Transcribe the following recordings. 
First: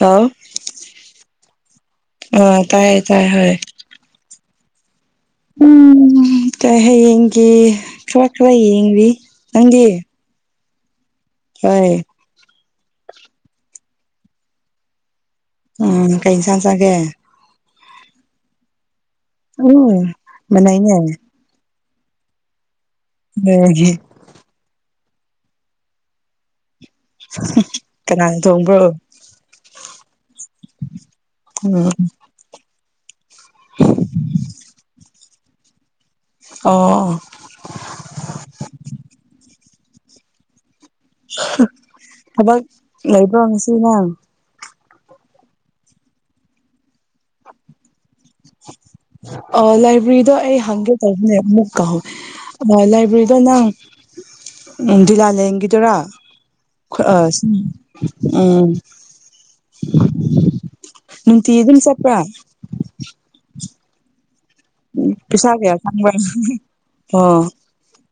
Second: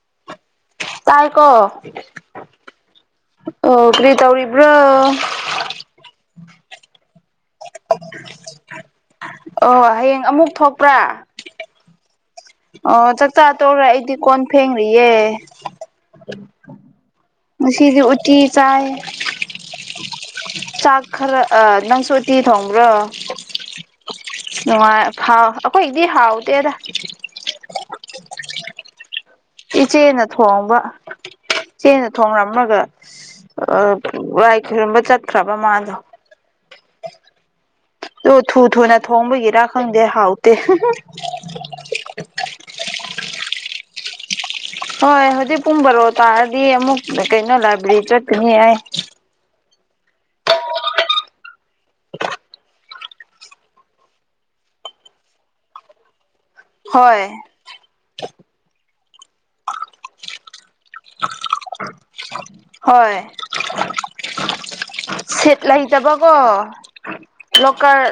ꯑ ꯇꯥꯏꯀꯣ ꯑ ꯇꯥꯏꯌꯦ ꯇꯥꯏ ꯍꯣꯏ ꯑꯣ ꯀꯔꯤ ꯇꯧꯔꯤꯕ꯭ꯔꯣ ꯀ ꯍꯌꯦꯡꯒꯤ ꯈꯔ ꯈꯔ ꯌꯦꯡꯕꯤ ꯑꯣ ꯍꯌꯦꯡ ꯑꯃꯨꯛ ꯊꯣꯛꯄ꯭ꯔꯥ ꯀꯩ ꯑꯣ ꯆꯥꯛꯆꯥ ꯇꯧꯈ꯭ꯔꯦ ꯑꯩꯗꯤ ꯀꯣꯟ ꯐꯦꯡ꯭ꯔꯤꯌꯦꯦ ꯎꯝ ꯀꯩ ꯏꯟꯁꯥꯡ ꯆꯒꯦ ꯁꯤꯗꯤ ꯎꯇꯤ ꯆꯥꯏ ꯎꯝ ꯃꯅꯩꯅꯦ ꯅꯪꯁꯣꯇ ꯊꯥꯎꯝ꯭ꯔꯣ ꯅꯉ ꯍꯥꯎ ꯑꯩꯈꯣꯏꯗꯤ ꯍꯥꯎꯗꯦꯗ ꯀꯅꯥ ꯊꯣꯡꯕꯣ ꯏꯆꯦꯅ ꯊꯣꯡꯕ ꯎꯝ ꯏꯆꯦꯅ ꯊꯣꯡꯂꯝꯃꯒ ꯑ ꯋꯥꯏ ꯈꯔꯝꯕ ꯆꯠꯈ꯭ꯔꯕ ꯃꯥꯗꯣ ꯑꯣ ꯑꯣ ꯑꯣ ꯊꯨ ꯊꯨꯅ ꯊꯣꯡꯕꯒꯤꯔꯥ ꯈꯪꯗꯦ ꯍꯥꯎꯇꯦ ꯊꯕꯛ ꯂꯩꯕ꯭ꯔꯣ ꯉꯁꯤꯅꯦ ꯍꯣꯏ ꯍꯧꯖꯤꯛ ꯄꯨꯡ ꯕꯔꯣ ꯇꯥꯔꯗꯤ ꯑꯃꯨꯛ ꯀꯩꯅꯣ ꯂꯥꯏꯕ꯭ꯔꯦꯔꯤ ꯆꯠꯄꯅꯤ ꯍꯥꯏ [inaudible] ꯑꯥ ꯂꯥꯏꯕ꯭ꯔꯦꯔꯤꯗꯣ ꯑꯩ ꯍꯪꯒꯦ ꯇꯧꯕꯅꯦ ꯑꯃꯨꯛ ꯀꯧꯍꯧ ꯂꯥꯏꯕ꯭ꯔꯦꯔꯤꯗꯣ ꯅꯪ ꯗꯤ ꯂꯥꯂꯡꯒꯤꯗꯔꯥ ꯑ ꯍꯣꯏ ꯎꯝ ꯅꯨꯡꯇꯤ ꯑꯗꯨꯝ ꯆꯄ꯭ꯔ ꯁꯦꯠ ꯀꯌꯥ ꯆꯪꯕ꯭ꯔꯥ ꯂꯩꯇꯕꯀꯣ ꯑꯣ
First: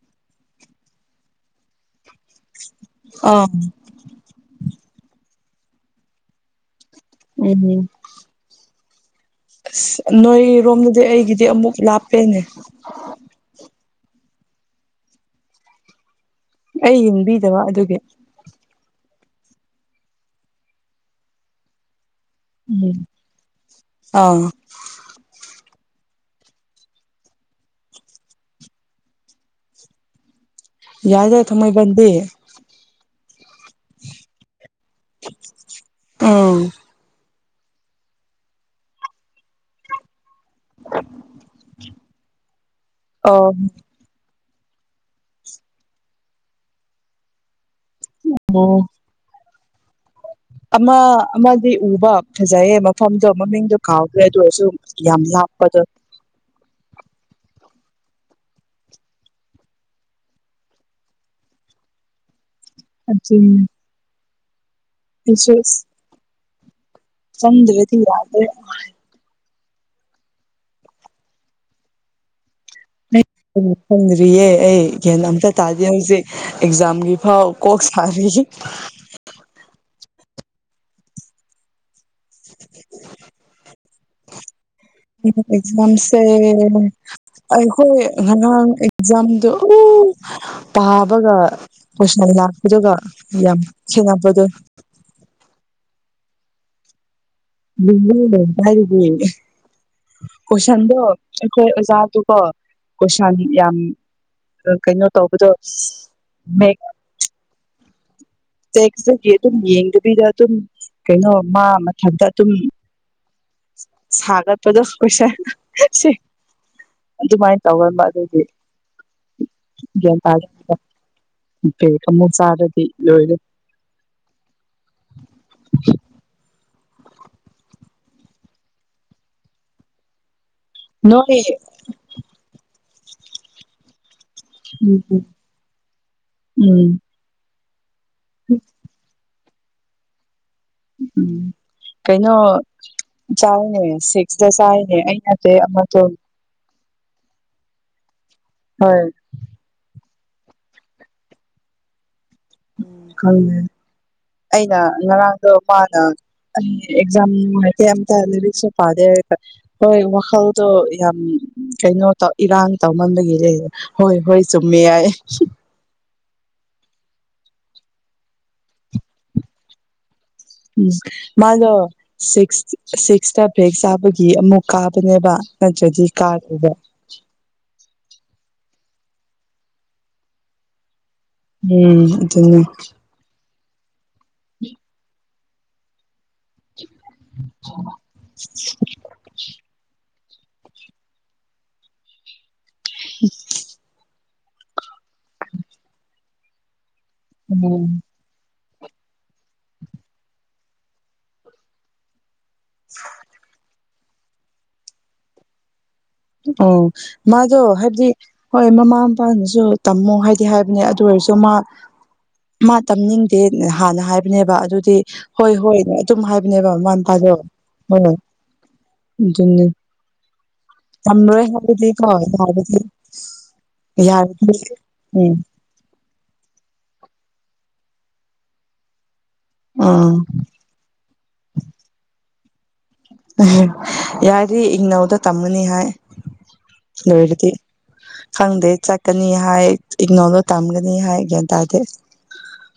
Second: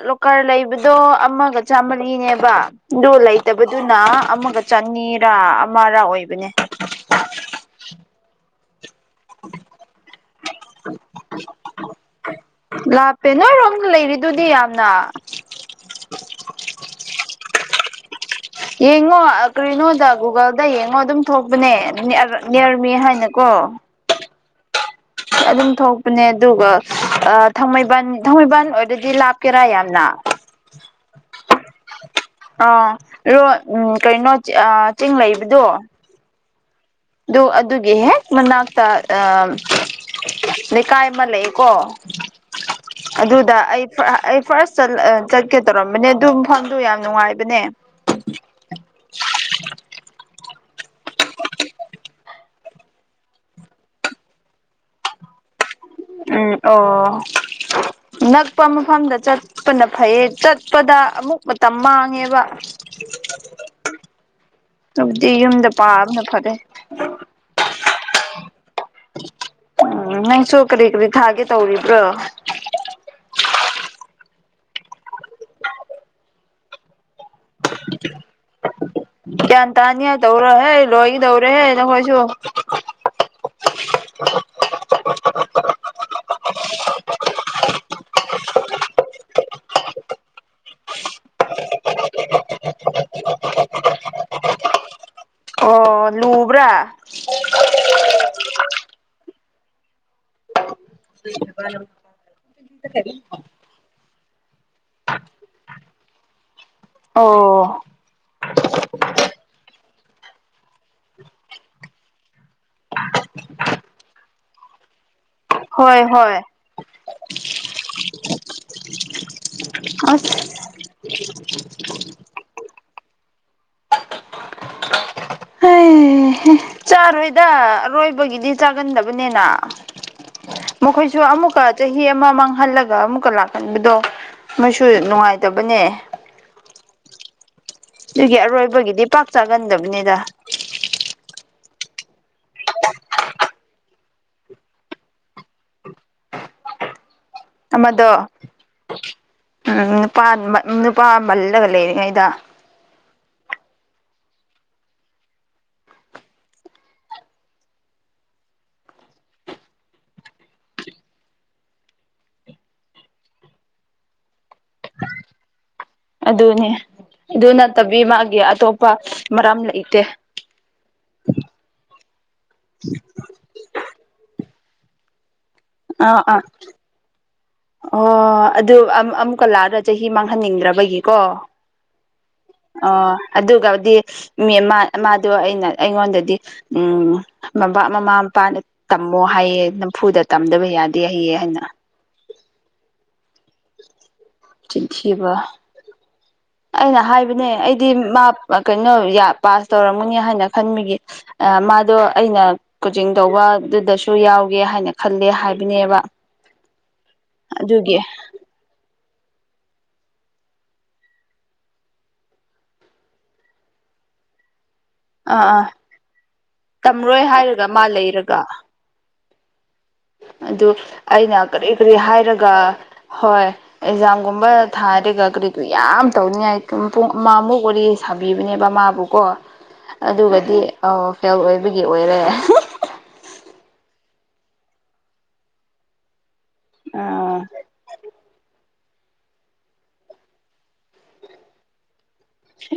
ꯂ ꯀꯔ ꯂꯩꯕꯗꯣ ꯑꯃꯒ ꯆꯥꯝꯃꯔꯤꯅꯦꯕ ꯗꯣ ꯑꯥ ꯂꯩꯇꯕꯗꯨꯅ ꯑꯃꯒ ꯆ ꯑꯅꯤꯔꯥ ꯑꯃꯔꯥ ꯑꯣꯏꯕꯅꯦ ꯎ ꯑꯁ ꯅꯣꯏꯔꯣꯝꯗꯗꯤ ꯑꯩꯒꯤꯗꯤ ꯑꯃꯨꯛ ꯂꯥꯞꯄꯦꯅꯦ ꯂꯥꯞꯄꯦ ꯅꯣꯏꯔꯣꯝꯗ ꯂꯩꯔꯤꯗꯨꯗꯤ ꯌꯥꯝꯅ ꯑꯩ ꯌꯦꯡꯕꯤꯗꯕ ꯑꯗꯨꯒꯤ ꯌꯦꯡꯉꯣ ꯀꯔꯤꯅꯣꯗ ꯒꯨꯒꯜꯗ ꯌꯦꯡꯉꯣ ꯑꯗꯨꯝ ꯊꯣꯛꯄꯅꯦ ꯅꯤꯔꯃꯤ ꯎꯝ ꯍꯥꯏꯅꯀꯣ ꯑꯥ ꯑꯗꯨꯝ ꯊꯣꯛꯄꯅꯦ ꯑꯗꯨꯒ ꯊꯥꯡꯃꯩꯕꯟ ꯊꯥꯡꯃꯩꯕꯟ ꯑꯣꯏꯔꯗꯤ ꯂꯥꯞꯀꯦꯔꯥ ꯌꯥꯝꯅ ꯌꯥꯎꯗ ꯊ ꯃꯥꯏꯕꯗꯤꯦ ꯑ ꯔꯣ ꯎ ꯀꯩꯅꯣ ꯆꯤꯡ ꯂꯩꯕꯗꯣ ꯎꯝ ꯑꯗꯨꯣ ꯑꯗꯨꯒꯤ ꯍꯦꯛ ꯃꯅꯥꯛꯇ ꯑ ꯂꯩꯀꯥꯏ ꯑꯃ ꯂꯩꯀꯣ [inaudible] ꯑꯗꯨꯗ ꯑꯣ ꯑꯩ ꯑꯩ ꯐꯥꯔꯁ ꯆꯠꯀꯦ ꯇꯧꯔꯝꯕꯅꯦ ꯑꯗꯨ ꯃꯐꯝꯗꯨ ꯌꯥꯝ ꯅꯨꯡꯉꯥꯏꯕꯅꯦ ꯑ ꯑꯃ ꯑꯃꯗꯤ ꯎꯕ ꯐꯖꯩꯌꯦ ꯃꯐꯝꯗꯣ ꯃꯃꯤꯡꯗꯣ ꯀꯥꯎꯗ꯭ꯔꯦ ꯑꯗꯨ ꯑꯣꯏꯔꯁꯨ ꯌꯥꯝ ꯂꯥꯛꯄꯗ ꯎꯝ ꯑꯣ ꯅꯛꯄ ꯃꯐꯝꯗ ꯆꯠꯄꯅ ꯐꯩꯌꯦ ꯆꯠꯄꯗ ꯑꯃꯨꯛ ꯃꯇꯝ ꯃꯥꯡꯉꯦꯕ ꯑ ꯑꯗꯨꯕꯨꯗꯤ ꯌꯨꯝꯗ ꯄꯥꯕꯅ ꯐꯔꯦ ꯊꯖꯋꯦꯗꯤ ꯌꯥꯗ ꯎꯝ ꯅꯪꯁꯨ ꯀꯔꯤ ꯀꯔꯤ ꯊꯥꯒꯦ ꯇꯧꯔꯤꯕ꯭ꯔꯣ ꯔꯤ ꯑꯦ ꯇꯥꯖꯦ ꯍꯧꯁꯦ ꯑꯦꯛꯖꯝꯒꯤ ꯍꯥꯎ ꯀꯣ ꯐꯁꯤ ꯇꯧꯔꯍꯦ ꯂꯣꯏꯒ ꯇꯧꯔꯦꯍꯦ ꯅꯪꯈꯣꯏꯁꯨ ꯑꯦꯛꯖꯥꯝꯁꯦ ꯑꯩꯈꯣꯏ ꯉꯔꯥꯡ ꯑꯦꯛꯖꯥꯝꯗꯨꯣ ꯄꯥꯕꯒ ꯀꯣꯏꯁꯟ ꯂꯥꯛꯄꯗꯨꯒ ꯌꯥꯝ ꯌꯥꯝ ꯁꯤ ꯉꯄ ꯑꯗꯨ ꯑꯣ ꯂꯕ꯭ꯔꯥ ꯍꯥꯏꯔꯤꯗꯤ ꯀꯣꯏꯁꯟꯗꯣ ꯑꯩꯈꯣꯏ ꯑꯣꯖꯥ ꯇ ꯀꯣ ꯀꯣꯏꯁꯥꯟ ꯌꯥꯝ ꯀꯩꯅꯣ ꯇꯧꯕꯗꯣ ꯃꯦꯛ ꯑꯣ ꯇꯦꯛꯁꯇꯒꯤ ꯑꯗꯨꯝ ꯌꯦꯡꯗꯕꯤꯗ ꯑꯗꯨꯝ ꯀꯩꯅꯣ ꯃꯥ ꯃꯊꯟꯛꯇ ꯑꯗꯨꯝ ꯁꯥꯒꯠꯄꯗꯣ ꯍꯁ ꯍꯣꯏ ꯍꯣꯏ ꯑꯗꯨꯃꯥꯏꯅ ꯇꯧꯔꯝꯕ ꯑꯗꯨꯗꯤ ꯑꯁ ꯦ ꯀ ꯃꯨ ꯆꯥꯗꯗꯤ ꯌ ꯎꯝ ꯆꯥꯔꯣꯏꯗ ꯑꯔꯣꯏꯕꯒꯤꯗꯤ ꯆꯥꯒꯟꯗꯕꯅꯤꯅ ꯃꯈꯣꯏꯁꯨ ꯅꯣꯏ ꯑꯃꯨꯛꯀ ꯆꯍꯤ ꯑꯃ ꯃꯥꯡꯍꯜꯂꯒ ꯑꯃꯨꯛꯀ ꯂꯥꯛꯍꯟꯕꯗꯣ ꯃꯁꯨ ꯎꯝ ꯅꯨꯡꯉꯥꯏꯇꯕꯅꯦ ꯎꯝ ꯑꯗꯨꯒꯤ ꯑꯔꯣꯏꯕꯒꯤꯗꯤ ꯄꯥꯛ ꯆꯥꯒꯟꯗꯕꯅꯤꯗ ꯎꯝ ꯀꯩꯅꯣ ꯆꯥꯔꯅ ꯁꯤꯁꯇ ꯆꯥꯏꯅꯦ ꯑꯩꯅꯠꯇ ꯑꯃꯠꯇꯣ ꯑꯃꯗꯣ ꯍꯣꯏ ꯎꯝ ꯅꯨ ꯅꯨꯄꯥ ꯃꯜꯂꯒ ꯂꯩꯔꯤꯉꯩꯗ ꯈꯪꯉꯦ ꯑꯩꯅ ꯉꯔꯥꯡꯗꯣ ꯃꯥꯅ ꯑꯦꯛꯖꯥꯝ ꯍꯥꯏ ꯑꯇ ꯂꯤꯔꯤꯛꯁ ꯄꯥꯗꯦ ꯍꯣꯏ ꯋꯥꯈꯜꯗꯣ ꯌꯥꯝ ꯀꯩꯅꯣ ꯇꯧ ꯏꯔꯥꯡ ꯇꯧꯃꯟꯕꯒꯤ ꯍꯣꯏ ꯍꯣꯏ ꯆꯨꯝꯃꯦ ꯌꯥꯏ ꯑꯗꯨꯅꯦ ꯑꯗꯨ ꯅꯠꯇꯕꯤ ꯃꯥꯒꯤ ꯑꯇꯣꯞꯄ ꯃꯔꯝ ꯂꯩꯇꯦ ꯎꯝ ꯃꯥꯗꯣ ꯁꯤꯛꯁ ꯁꯤꯛꯁꯇ ꯦꯛ ꯆꯥꯕꯒꯤ ꯑꯃꯨꯛ ꯀꯥꯕꯅꯦꯕ ꯅꯠꯇ꯭ꯔꯗꯤ ꯑ ꯑꯥ ꯀꯥꯗꯕ ꯑꯣ ꯑꯗꯨ ꯑꯃꯨꯛꯀ ꯂꯥꯛꯑꯗ ꯆꯍꯤ ꯃꯥꯡꯍꯟꯅꯤꯡꯗ꯭ꯔꯕꯒꯤꯀꯣ ꯎꯝ ꯑꯣ ꯑꯗꯨꯒꯗꯤ ꯃꯤ ꯃꯥꯗꯣ ꯑꯩꯅ ꯑꯩꯉꯣꯟꯗꯗꯤ ꯎꯝ ꯃ ꯃꯃꯥ ꯃꯄꯥꯅ ꯇꯝꯃꯣ ꯍꯥꯏꯌꯦ ꯅꯝꯐꯨꯗ ꯇꯝꯗꯕ ꯌꯥꯗꯦ ꯍꯌꯦ ꯍꯥꯏꯅ ꯎ ꯆꯊꯕ ꯑꯩꯅ ꯍꯥꯏꯕꯅꯦ ꯑꯩꯗꯤ ꯎꯝ ꯃꯥ ꯀꯩꯅꯣ ꯄꯥꯁ ꯇꯧꯔꯝꯒꯅꯤ ꯍꯥꯏꯅ ꯈꯟꯕꯒꯤ ꯃꯥꯗꯣ ꯑꯩꯅ ꯀꯣꯆꯤꯡ ꯇꯧꯕ ꯑꯗꯨꯗꯁꯨ ꯌꯥꯎꯒꯦ ꯍꯥꯏꯅ ꯈꯜꯂꯦ ꯍꯥꯏꯕꯅꯦꯕ ꯑꯣ ꯃꯥꯗꯣ ꯑꯗꯨꯒꯤ ꯍꯥꯏꯕꯗꯤ ꯍꯣꯏ ꯃꯃꯥ ꯏꯄꯥꯅꯁꯨ ꯇꯝꯃꯨ ꯍꯥꯏꯗꯤ ꯍꯥꯏꯕꯅꯦ ꯑꯗꯨ ꯑꯣꯏꯔꯁꯨ ꯃꯥ ꯃꯥ ꯇꯝꯅꯤꯡꯗꯦ ꯍꯥꯟꯅ ꯍꯥꯏꯕꯅꯦꯕ ꯑꯗꯨ ꯑꯥ ꯍꯣꯏ ꯑꯥ ꯍꯣꯏ ꯑꯗꯨꯝ ꯍꯥꯏꯕꯅꯦꯕ ꯃꯥꯅ ꯇꯝꯔꯣꯏ ꯇꯥꯖ ꯍꯥꯏꯔꯒ ꯃꯥ ꯍꯣꯏꯣꯏ ꯂꯩꯔꯒ ꯑꯗꯨꯝꯅꯤ ꯑꯗꯨ ꯑꯩꯅ ꯀꯔꯤ ꯀꯔꯤ ꯍꯥꯏꯔꯒ ꯌꯥꯔꯗꯤ ꯍꯣꯏ ꯑꯦꯛꯖꯥꯝꯒꯨꯝꯕ ꯌꯥꯔꯗꯤ ꯊꯥꯔꯒ ꯎꯝ ꯀꯔꯤꯒ ꯌꯥꯝ ꯇꯧꯅꯤꯡꯉꯥꯏ ꯄꯨꯡ ꯃꯥ ꯃꯨꯛ ꯋꯥꯔꯤ ꯁꯥꯕꯤꯕꯅꯦꯕ ꯃꯥꯕꯨꯀꯣ ꯎꯝ ꯑꯗꯨꯒꯗꯤ ꯑ ꯐꯦꯜ ꯑꯣꯏꯕꯒꯤ ꯑꯣꯏꯔꯦ ꯌꯥꯗꯤ ꯏꯪꯅꯧꯗ ꯇꯝꯃꯅꯤ ꯍꯥꯏ ꯑ ꯂꯣꯏꯔꯗꯤ ꯈꯪꯗꯦ ꯆꯠꯀꯅꯤ ꯍꯥꯏ ꯏꯒꯅꯣꯔꯗꯣ ꯇꯝꯒꯅꯤ ꯍꯥꯏ ꯒ꯭ꯌꯥꯟ ꯇꯥꯗꯦ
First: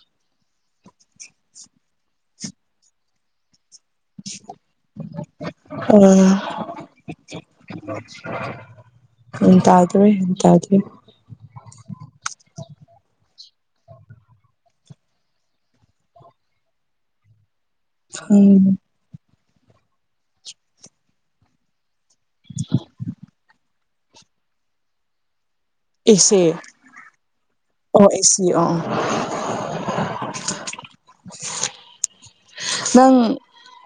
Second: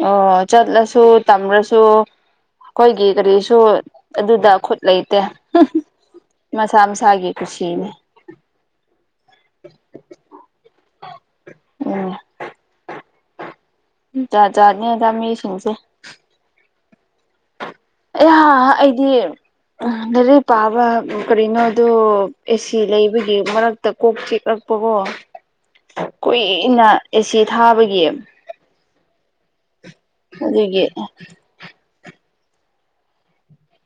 ꯑꯣ ꯆꯠꯂꯁꯨ ꯇꯝꯂꯁꯨ ꯑꯩꯈꯣꯏꯒꯤ ꯀꯔꯤꯁꯨ ꯑꯗꯨꯗ ꯈꯨꯠ ꯂꯩꯇꯦ ꯑ ꯃꯁꯥ ꯃꯁꯥꯒꯤ ꯀꯨꯁꯤꯅꯦ ꯏꯇꯗꯦ ꯏꯗꯦ ꯎꯝ ꯎ ꯆꯥ ꯆꯥꯅꯤ ꯑꯣꯖꯥ ꯃꯤꯁꯤꯡꯁꯦ ꯈꯪꯗꯦ ꯑꯦꯍ ꯑꯩꯗꯤ ꯂꯥꯏꯔꯤꯛ ꯄꯥꯕ ꯀꯔꯤꯅꯣꯗꯣ ꯑꯦꯁꯤ ꯂꯩꯕꯒꯤ ꯃꯔꯛꯇ ꯀꯣꯛ ꯆꯤꯦꯛꯂꯛꯄꯀꯣ ꯑꯦꯁꯦ ꯀꯨꯏꯅ ꯑꯦꯆꯦ ꯊꯥꯕꯒꯤ ꯑꯣ ꯑꯦꯁꯤ ꯑꯣ ꯑꯣ ꯑꯗꯨꯗꯒꯤ ꯅꯪ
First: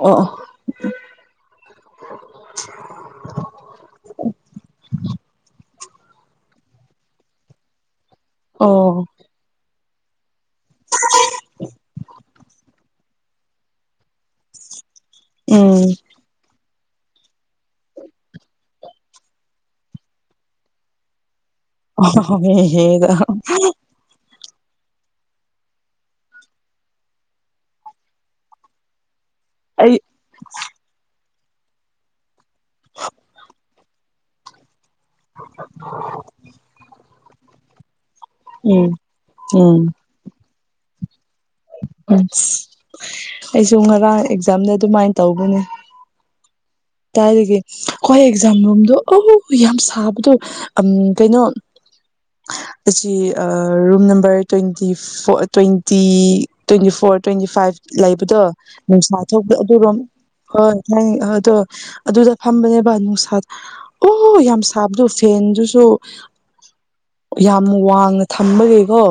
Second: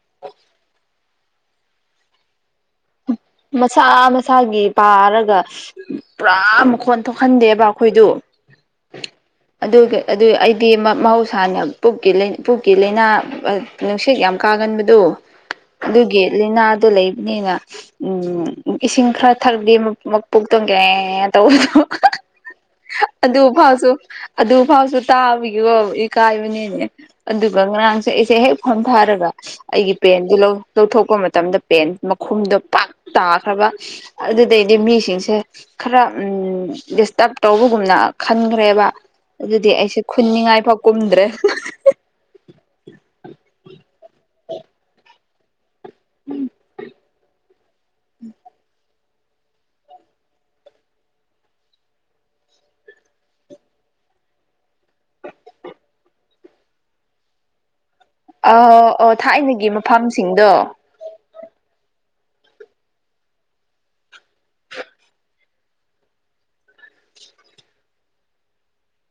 ꯑꯣ ꯃꯁꯥ ꯃꯁꯥꯒꯤ ꯄꯥꯔꯒ ꯄꯨꯔꯥ ꯃꯈꯣꯟ ꯊꯣꯛꯍꯟꯗꯦꯕ ꯑꯩꯈꯣꯏꯗꯨ ꯑꯣ ꯑꯗꯨ ꯑꯗꯨ ꯑꯩꯗꯤ ꯃꯍꯧꯁꯥꯅꯦ ꯄꯨꯛꯀꯤ ꯂꯩ ꯄꯨꯛꯀꯤ ꯂꯥꯏꯅꯥ ꯅꯨꯡꯁꯤꯠ ꯌꯥꯝ ꯀꯥꯒꯟꯕꯗꯣ ꯎꯝ ꯑꯗꯨꯒꯤ ꯂꯥꯏꯅꯥ ꯑꯗꯨ ꯂꯩꯕꯅꯤꯅ ꯎꯝ ꯏꯁꯤꯡ ꯈꯔ ꯊꯛꯗꯤ ꯃꯄꯣꯛ ꯇꯣꯡꯒꯦ ꯇꯧꯕꯗꯣ ꯑꯣ ꯍꯦ ꯍꯦ ꯗꯣ ꯑꯗꯨ ꯐꯥꯎꯁꯨ ꯑꯗꯨꯐꯥꯎꯁꯨ ꯇꯥꯕꯒꯤꯣ ꯏꯀꯥꯏꯕꯅꯦꯅꯦ ꯑꯗꯨꯒ ꯉꯔꯥꯡꯁꯨ ꯑꯩꯁꯦ ꯍꯦꯛ ꯐꯣꯝꯊꯥꯔꯒ ꯑꯩ ꯑꯩꯒꯤ ꯄꯦꯟꯗꯨ ꯂꯧꯊꯣꯛꯄ ꯃꯇꯝꯗ ꯄꯦꯟ ꯃꯈꯨꯝꯗꯣ ꯄꯥꯛ ꯇꯥꯈ꯭ꯔꯕ ꯑꯗꯨꯗꯩꯗꯤ ꯃꯤꯁꯤꯡꯁꯦ ꯈꯔ ꯎ ꯗꯤꯁꯇꯔꯕ ꯇꯧꯕꯒꯨꯝꯅ ꯈꯟꯈ꯭ꯔꯦꯕ ꯎꯝ ꯑꯗꯨꯗꯤ ꯎꯝ ꯑꯩꯁꯦ ꯈꯨꯟꯅꯤꯡꯉꯥꯏꯐꯥꯎ ꯀꯨꯝꯗ꯭ꯔꯦ ꯎꯝ ꯑꯩꯁꯨ ꯉꯔꯥꯡ ꯑꯦꯛꯖꯥꯝꯗ ꯑꯗꯨꯃꯥꯏꯅ ꯇꯧꯕꯅꯦ ꯎꯝ ꯇꯔꯗꯒꯤ ꯑꯩꯣꯏ ꯑꯦꯛꯖꯥꯝ ꯔꯣꯝꯗꯨ ꯑ ꯌꯥꯝ ꯁꯥꯕꯗꯣ ꯎꯝ ꯀꯩꯅꯣ ꯑꯁꯤ ꯔꯨꯝ ꯅꯝꯕꯔ ꯇ꯭ꯋꯦꯟꯇꯤ ꯐ twenty twenty four four twenty five ꯂꯩꯕꯗꯣ ꯑ ꯑꯣ ꯅꯨꯡꯁꯥ ꯊꯥꯏꯅꯒꯤ ꯑꯗꯨꯒꯣꯝ ꯃꯐꯝꯁꯤꯡꯗꯣ ꯍꯣꯏ ꯍꯥꯏ ꯑꯗꯣ ꯑꯗꯨꯗ ꯐꯝꯕꯅꯦꯕ ꯅꯨꯡꯁꯥꯗ ꯑꯣ ꯌꯥꯝ ꯁꯥꯕꯗꯣ ꯐꯦꯟꯗꯨꯁꯨ ꯌꯥꯝ ꯋꯥꯡꯅ ꯊꯝꯕꯒꯦꯀꯣ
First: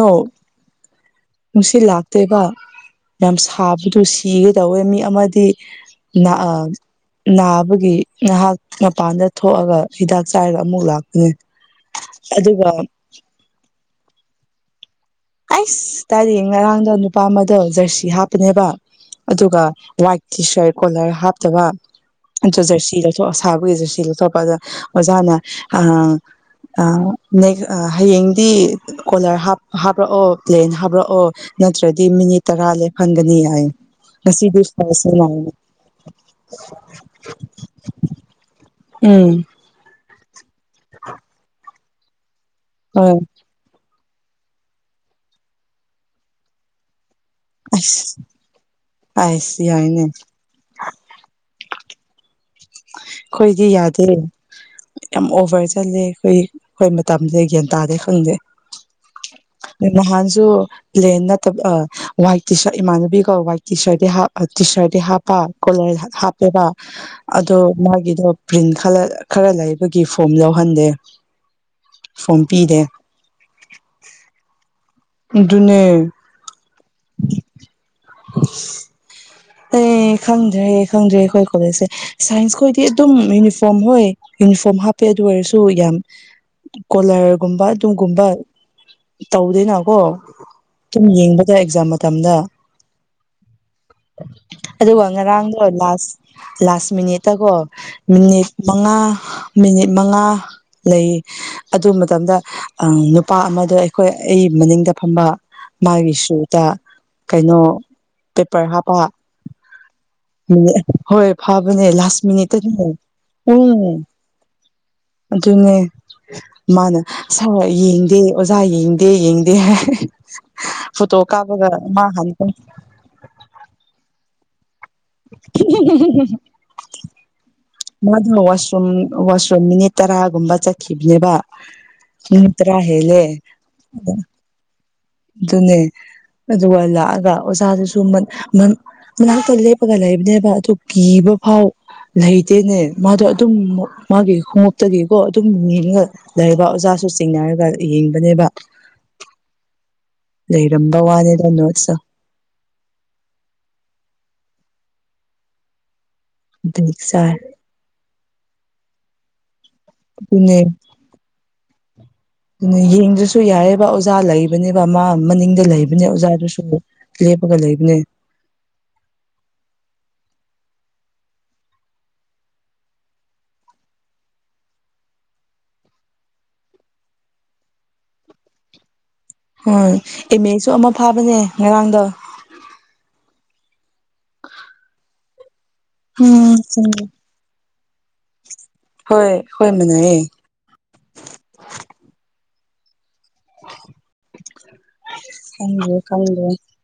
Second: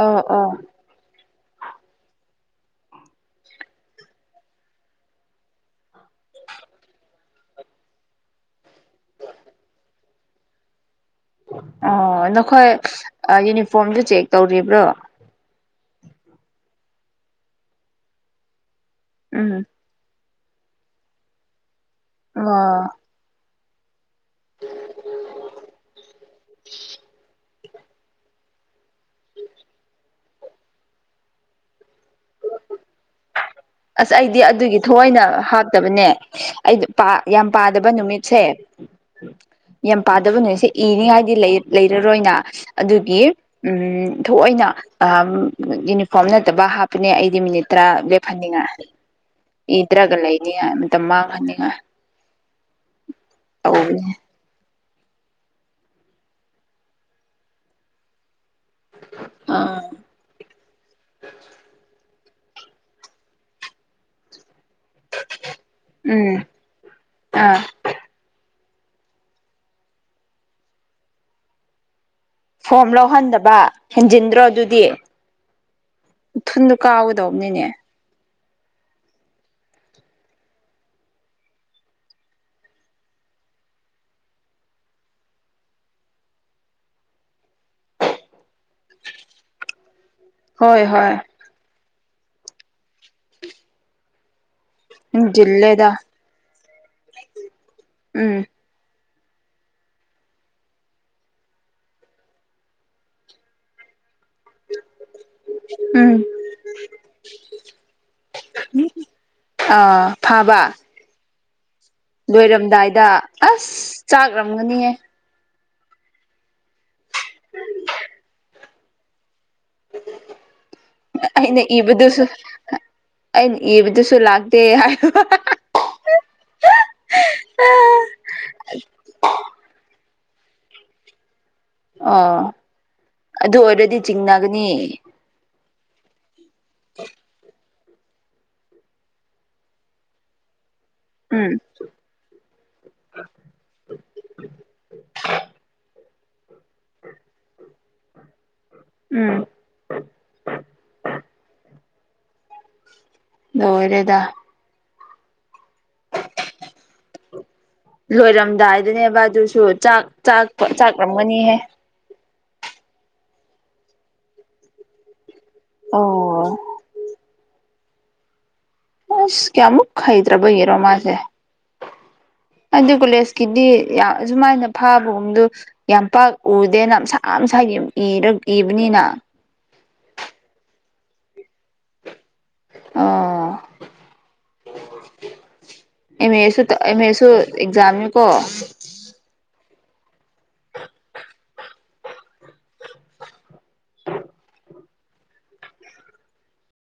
ꯑ ꯑꯣ ꯅꯨꯡꯁꯤꯠ ꯂꯥꯛꯇꯦꯕ ꯌꯥꯝ ꯁꯥꯕꯗꯨ ꯁꯤꯒꯦ ꯇꯧꯋꯦ ꯃꯤ ꯑꯃꯗꯤ ꯂ ꯑ ꯅꯥꯕꯒꯤ ꯉꯍꯥꯛ ꯃꯄꯥꯟꯗ ꯊꯣꯛꯑꯒ ꯍꯤꯗꯥꯛ ꯆꯥꯏꯔꯒ ꯑꯃꯨꯛ ꯂꯥꯛ ꯑꯣ ꯅꯈꯣꯏ ꯌꯨꯅꯤꯐꯣꯔꯝꯗꯨ ꯆꯦꯛ ꯇꯧꯔꯤꯕ꯭ꯔꯣ ꯑꯩꯁ ꯇꯥꯔꯦ ꯉꯔꯥꯡꯗ ꯅꯨꯄꯥ ꯑꯃꯗꯣ ꯖꯔꯁꯤ ꯍꯥꯞꯄꯅꯦꯕ ꯑꯗꯨꯒ ꯎꯝ ꯋꯥꯏꯠ ꯇꯤ ꯁꯔꯠ ꯀꯣꯂꯔ ꯍꯥꯞꯇꯕ ꯑ ꯑꯣ ꯖꯔꯁꯤ ꯂꯧꯊꯣꯛꯑꯁ ꯊꯥꯕꯒꯤꯁꯨ ꯁꯤꯂꯇꯣꯞꯄꯗ ꯑꯣꯖꯥꯅ ꯑꯦꯛ ꯍꯌꯦꯡꯗꯤ ꯀꯣꯂꯔ ꯍꯥ ꯍꯥꯞ ꯍꯥꯞꯄꯔꯛꯑꯣ ꯄ꯭ꯂꯦꯟ ꯍꯥꯞꯔꯛꯑꯣ ꯅꯠꯇ꯭ꯔꯗꯤ ꯃꯤꯅꯤꯠ ꯇꯔꯥ ꯂꯦꯞꯍꯟꯒꯅꯤ ꯍꯥꯏꯌꯦ ꯑꯁ ꯑꯩꯗꯤ ꯉꯁꯤꯗꯤ ꯑꯗꯨꯒꯤ ꯊꯏꯅ ꯐꯔꯁꯅꯦ ꯍꯥꯞꯇꯕꯅꯦ ꯑꯩ ꯌꯥꯝ ꯄꯥꯗꯕ ꯅꯨꯃꯤꯠꯁꯦ ꯎꯝ ꯄꯥꯗꯕꯅꯦꯁꯦ ꯏꯔꯤꯉꯥꯏꯗꯤ ꯂꯩꯔꯔꯣꯏꯅ ꯍꯣꯏ ꯑꯗꯨꯒꯤ ꯎ ꯊꯣꯛꯑꯣꯏꯅ ꯌꯨꯅꯤꯐꯣꯔꯝ ꯅꯠꯇꯕ ꯍꯥꯞꯄꯅꯦ ꯑꯩꯗꯤ ꯃꯤꯅꯤꯠ ꯇꯔꯥ ꯑꯁ ꯍꯅꯤꯡꯉꯥꯏ ꯑꯥꯏꯁ ꯌꯥꯏꯅꯦ ꯏꯗ꯭ꯔꯒ ꯂꯩꯅꯤꯉꯥꯏ ꯃꯇꯝ ꯃꯥꯡꯍꯟꯅꯤꯡꯉꯥꯏ ꯑꯩꯈꯣꯏꯗꯤ ꯌꯥꯗꯦ ꯇꯧꯕꯅꯦ ꯌꯥꯝ ꯑꯣꯚꯔ ꯆꯂꯦ ꯑꯩꯈꯣꯏ ꯑꯩꯈꯣꯏ ꯃꯇꯝꯁꯤꯗ ꯒ꯭ꯌꯥꯟ ꯇꯥꯗꯦ ꯈꯪꯗꯦ ꯅꯍꯥꯟꯁꯨ ꯂꯦꯟ ꯅꯠꯇꯕ ꯋꯥꯏꯠ ꯇꯔ ꯏꯃꯥꯟꯅꯕꯤꯒ ꯋꯥꯏꯠ ꯇꯤ ꯁꯥꯔꯠ ꯇꯤ ꯁꯥꯔꯠꯇꯤ ꯍꯥꯞꯄ ꯀꯣꯂꯔ ꯎꯝ ꯍꯥꯞꯄꯦꯕ ꯑꯗꯣ ꯑꯥ ꯃꯥꯒꯤꯗꯣ ꯄ꯭ꯔꯤꯟ ꯈꯔ ꯂꯩꯕꯒꯤ ꯐꯣꯝ ꯂꯧꯍꯟꯗꯦ ꯐꯣꯝ ꯂꯧꯍꯟꯗꯕ ꯍꯦꯟꯖꯤꯟꯗ꯭ꯔꯣ ꯑꯗꯨꯗꯤ ꯑꯗꯨꯅꯦ ꯊꯨꯟꯗꯣ ꯀꯥꯎꯒꯗꯧꯕꯅꯤꯅꯦ ꯑ ꯑꯩ ꯈꯪꯗ꯭ꯔꯦ ꯈꯪꯗ꯭ꯔꯦ ꯑꯩꯈꯣꯏ ꯀꯣꯂꯦꯖꯁꯦ ꯁꯥꯏꯟꯁ ꯈꯣꯏꯗꯤ ꯑꯗꯨꯝ ꯌꯨꯅꯤꯐꯣꯔꯝ ꯍꯣꯏ ꯌꯨꯅꯤꯐꯣꯔꯝ ꯍꯥꯞꯄꯦ ꯑꯗꯨ ꯑꯣꯏꯔꯁꯨ ꯌꯥꯝ ꯀꯣꯂꯔꯒꯨꯝꯕ ꯑꯗꯨꯒꯨꯝꯕ ꯇꯧꯗꯦꯅꯀꯣ ꯍꯣꯏ ꯑꯗꯨꯨꯝ ꯍꯣꯏ ꯌꯦꯡꯕꯗ ꯑꯦꯛꯖꯥꯝ ꯃꯇꯝꯗ ꯑꯗꯨꯒ ꯉꯔꯥꯡꯗꯣ ꯍꯦꯟꯖꯤꯜꯂꯦꯗ ꯂꯥꯁ ꯂꯥꯁ ꯃꯤꯅꯤꯠꯇꯀꯣ ꯎꯝ ꯃꯤꯅꯤꯠ ꯃꯉꯥ ꯃꯤꯅꯤꯠ ꯃꯉꯥ ꯂꯩ ꯑꯗꯨ ꯃꯇꯝꯗ ꯅꯨꯄꯥ ꯑꯃꯗ ꯑꯩꯈ ꯑꯩꯈꯣꯏ ꯑꯩ ꯃꯅꯤꯡꯗ ꯐꯝꯕ ꯃꯥꯒꯤ ꯎꯝ ꯁꯨꯗ ꯀꯩꯅꯣ ꯄꯦꯄꯔ ꯍꯥꯞ ꯑ ꯑ ꯐꯥꯕ ꯍꯣꯏ ꯅꯦ ꯂꯥꯁ ꯃꯤꯅꯤꯠ ꯂꯣꯏꯔꯝꯗꯥꯏꯗ ꯎꯝ ꯑꯁ ꯆꯥꯛꯔꯝꯒꯅꯤꯌꯦ ꯑꯗꯨꯨꯅꯦ ꯃꯥꯅ ꯁꯥ ꯌꯦꯡꯗꯦ ꯑꯣꯖꯥ ꯌꯦꯡꯗꯦ ꯌꯦꯡꯗꯦ ꯐꯣꯇꯣ ꯑꯩꯅ ꯀꯥꯞꯄꯒ ꯃꯥ ꯍ ꯏꯕꯗꯨꯁꯨ ꯂꯥꯛꯗꯦ ꯍꯥꯏ ꯃꯗꯣ ꯋꯥꯁꯔꯨꯝ ꯋꯥꯁꯔꯨꯝ ꯃꯤꯅꯤꯠ ꯇꯔꯥꯒꯨꯝꯕ ꯆꯠꯈꯤꯕꯅꯦꯕ ꯑꯣ ꯇꯔꯥ ꯍꯦꯜꯂꯦ ꯑꯗꯨ ꯑꯣꯏꯔꯗꯤ ꯆꯤꯡꯅꯒꯅꯤ ꯑꯗꯨꯅꯦ ꯑꯗꯨꯒ ꯂꯥꯛꯑꯒ ꯑꯣꯖꯥꯗꯨꯁꯨ ꯃꯅꯥꯛꯇ ꯂꯦꯞꯄꯒ ꯂꯩꯕꯅꯦꯕ ꯑꯗꯨ ꯀꯤꯕ ꯎꯝ ꯐꯥꯎ ꯂꯩꯇꯦꯅꯦ ꯃꯥꯗꯣ ꯑꯗꯨꯝ ꯃꯥꯒꯤ ꯈꯣꯡꯎꯞꯇꯒꯤꯀꯣ ꯑꯗꯨꯝ ꯌꯦꯡꯉ ꯂꯩꯔꯤꯕ ꯑꯣꯖꯥꯁꯨ ꯆꯤꯡꯅꯔꯒ ꯌꯦꯡꯕꯅꯦꯕ ꯎꯝ ꯂꯩꯔꯝꯕ ꯋꯥꯅꯤꯗ ꯅꯣꯠꯁꯇꯣ ꯂꯣꯏ ꯔꯦꯗꯥ ꯁꯔ ꯑꯗꯨꯅꯦꯕ ꯑꯗꯨꯁꯨ ꯆꯥꯛ ꯆꯥꯛ ꯆꯥꯛꯂꯝꯒꯅꯤꯍꯦ ꯑꯗꯨ ꯌꯦꯡꯗ꯭ꯔꯁꯨ ꯌꯥꯔꯦꯕ ꯑꯣꯖꯥ ꯂꯩꯕꯅꯦꯕ ꯑꯃ ꯃꯅꯤꯡꯗ ꯂꯩꯕꯅꯦ ꯑꯣ ꯑꯣꯖꯥꯗꯨꯁꯨ ꯂꯦꯞꯄꯒ ꯂꯩꯕꯅꯦ ꯑꯁ ꯀꯌꯥꯃꯨꯛ ꯍꯩꯗꯇꯔꯥꯕꯔꯣ ꯃꯥꯁꯦ [unintelligible] ꯑꯗꯨ ꯀꯣꯂꯦꯖꯀꯤꯗꯤ ꯑꯁꯨꯃꯥꯏꯅ ꯐꯥꯕꯒꯨꯝꯗ ꯌꯥꯝ ꯄꯥꯛ ꯎꯗꯦꯅꯁꯥ ꯁꯥ ꯏꯔ ꯏꯕꯅꯤꯅ ꯍ ꯑꯦꯝ ꯑꯦꯁꯨ ꯑꯃ ꯐꯥꯕꯅꯦ ꯉꯔꯥꯡꯗ ꯑ ꯎꯝ ꯑꯥꯃꯦꯁꯨ ꯈꯪꯗꯦ ꯑꯃꯦꯁꯨ ꯑꯦꯛꯖꯝ ꯀꯣ ꯍꯣꯏ ꯍꯣꯏ ꯃꯅꯩꯌꯦ ꯈꯪꯗꯦ ꯈꯪꯗꯦ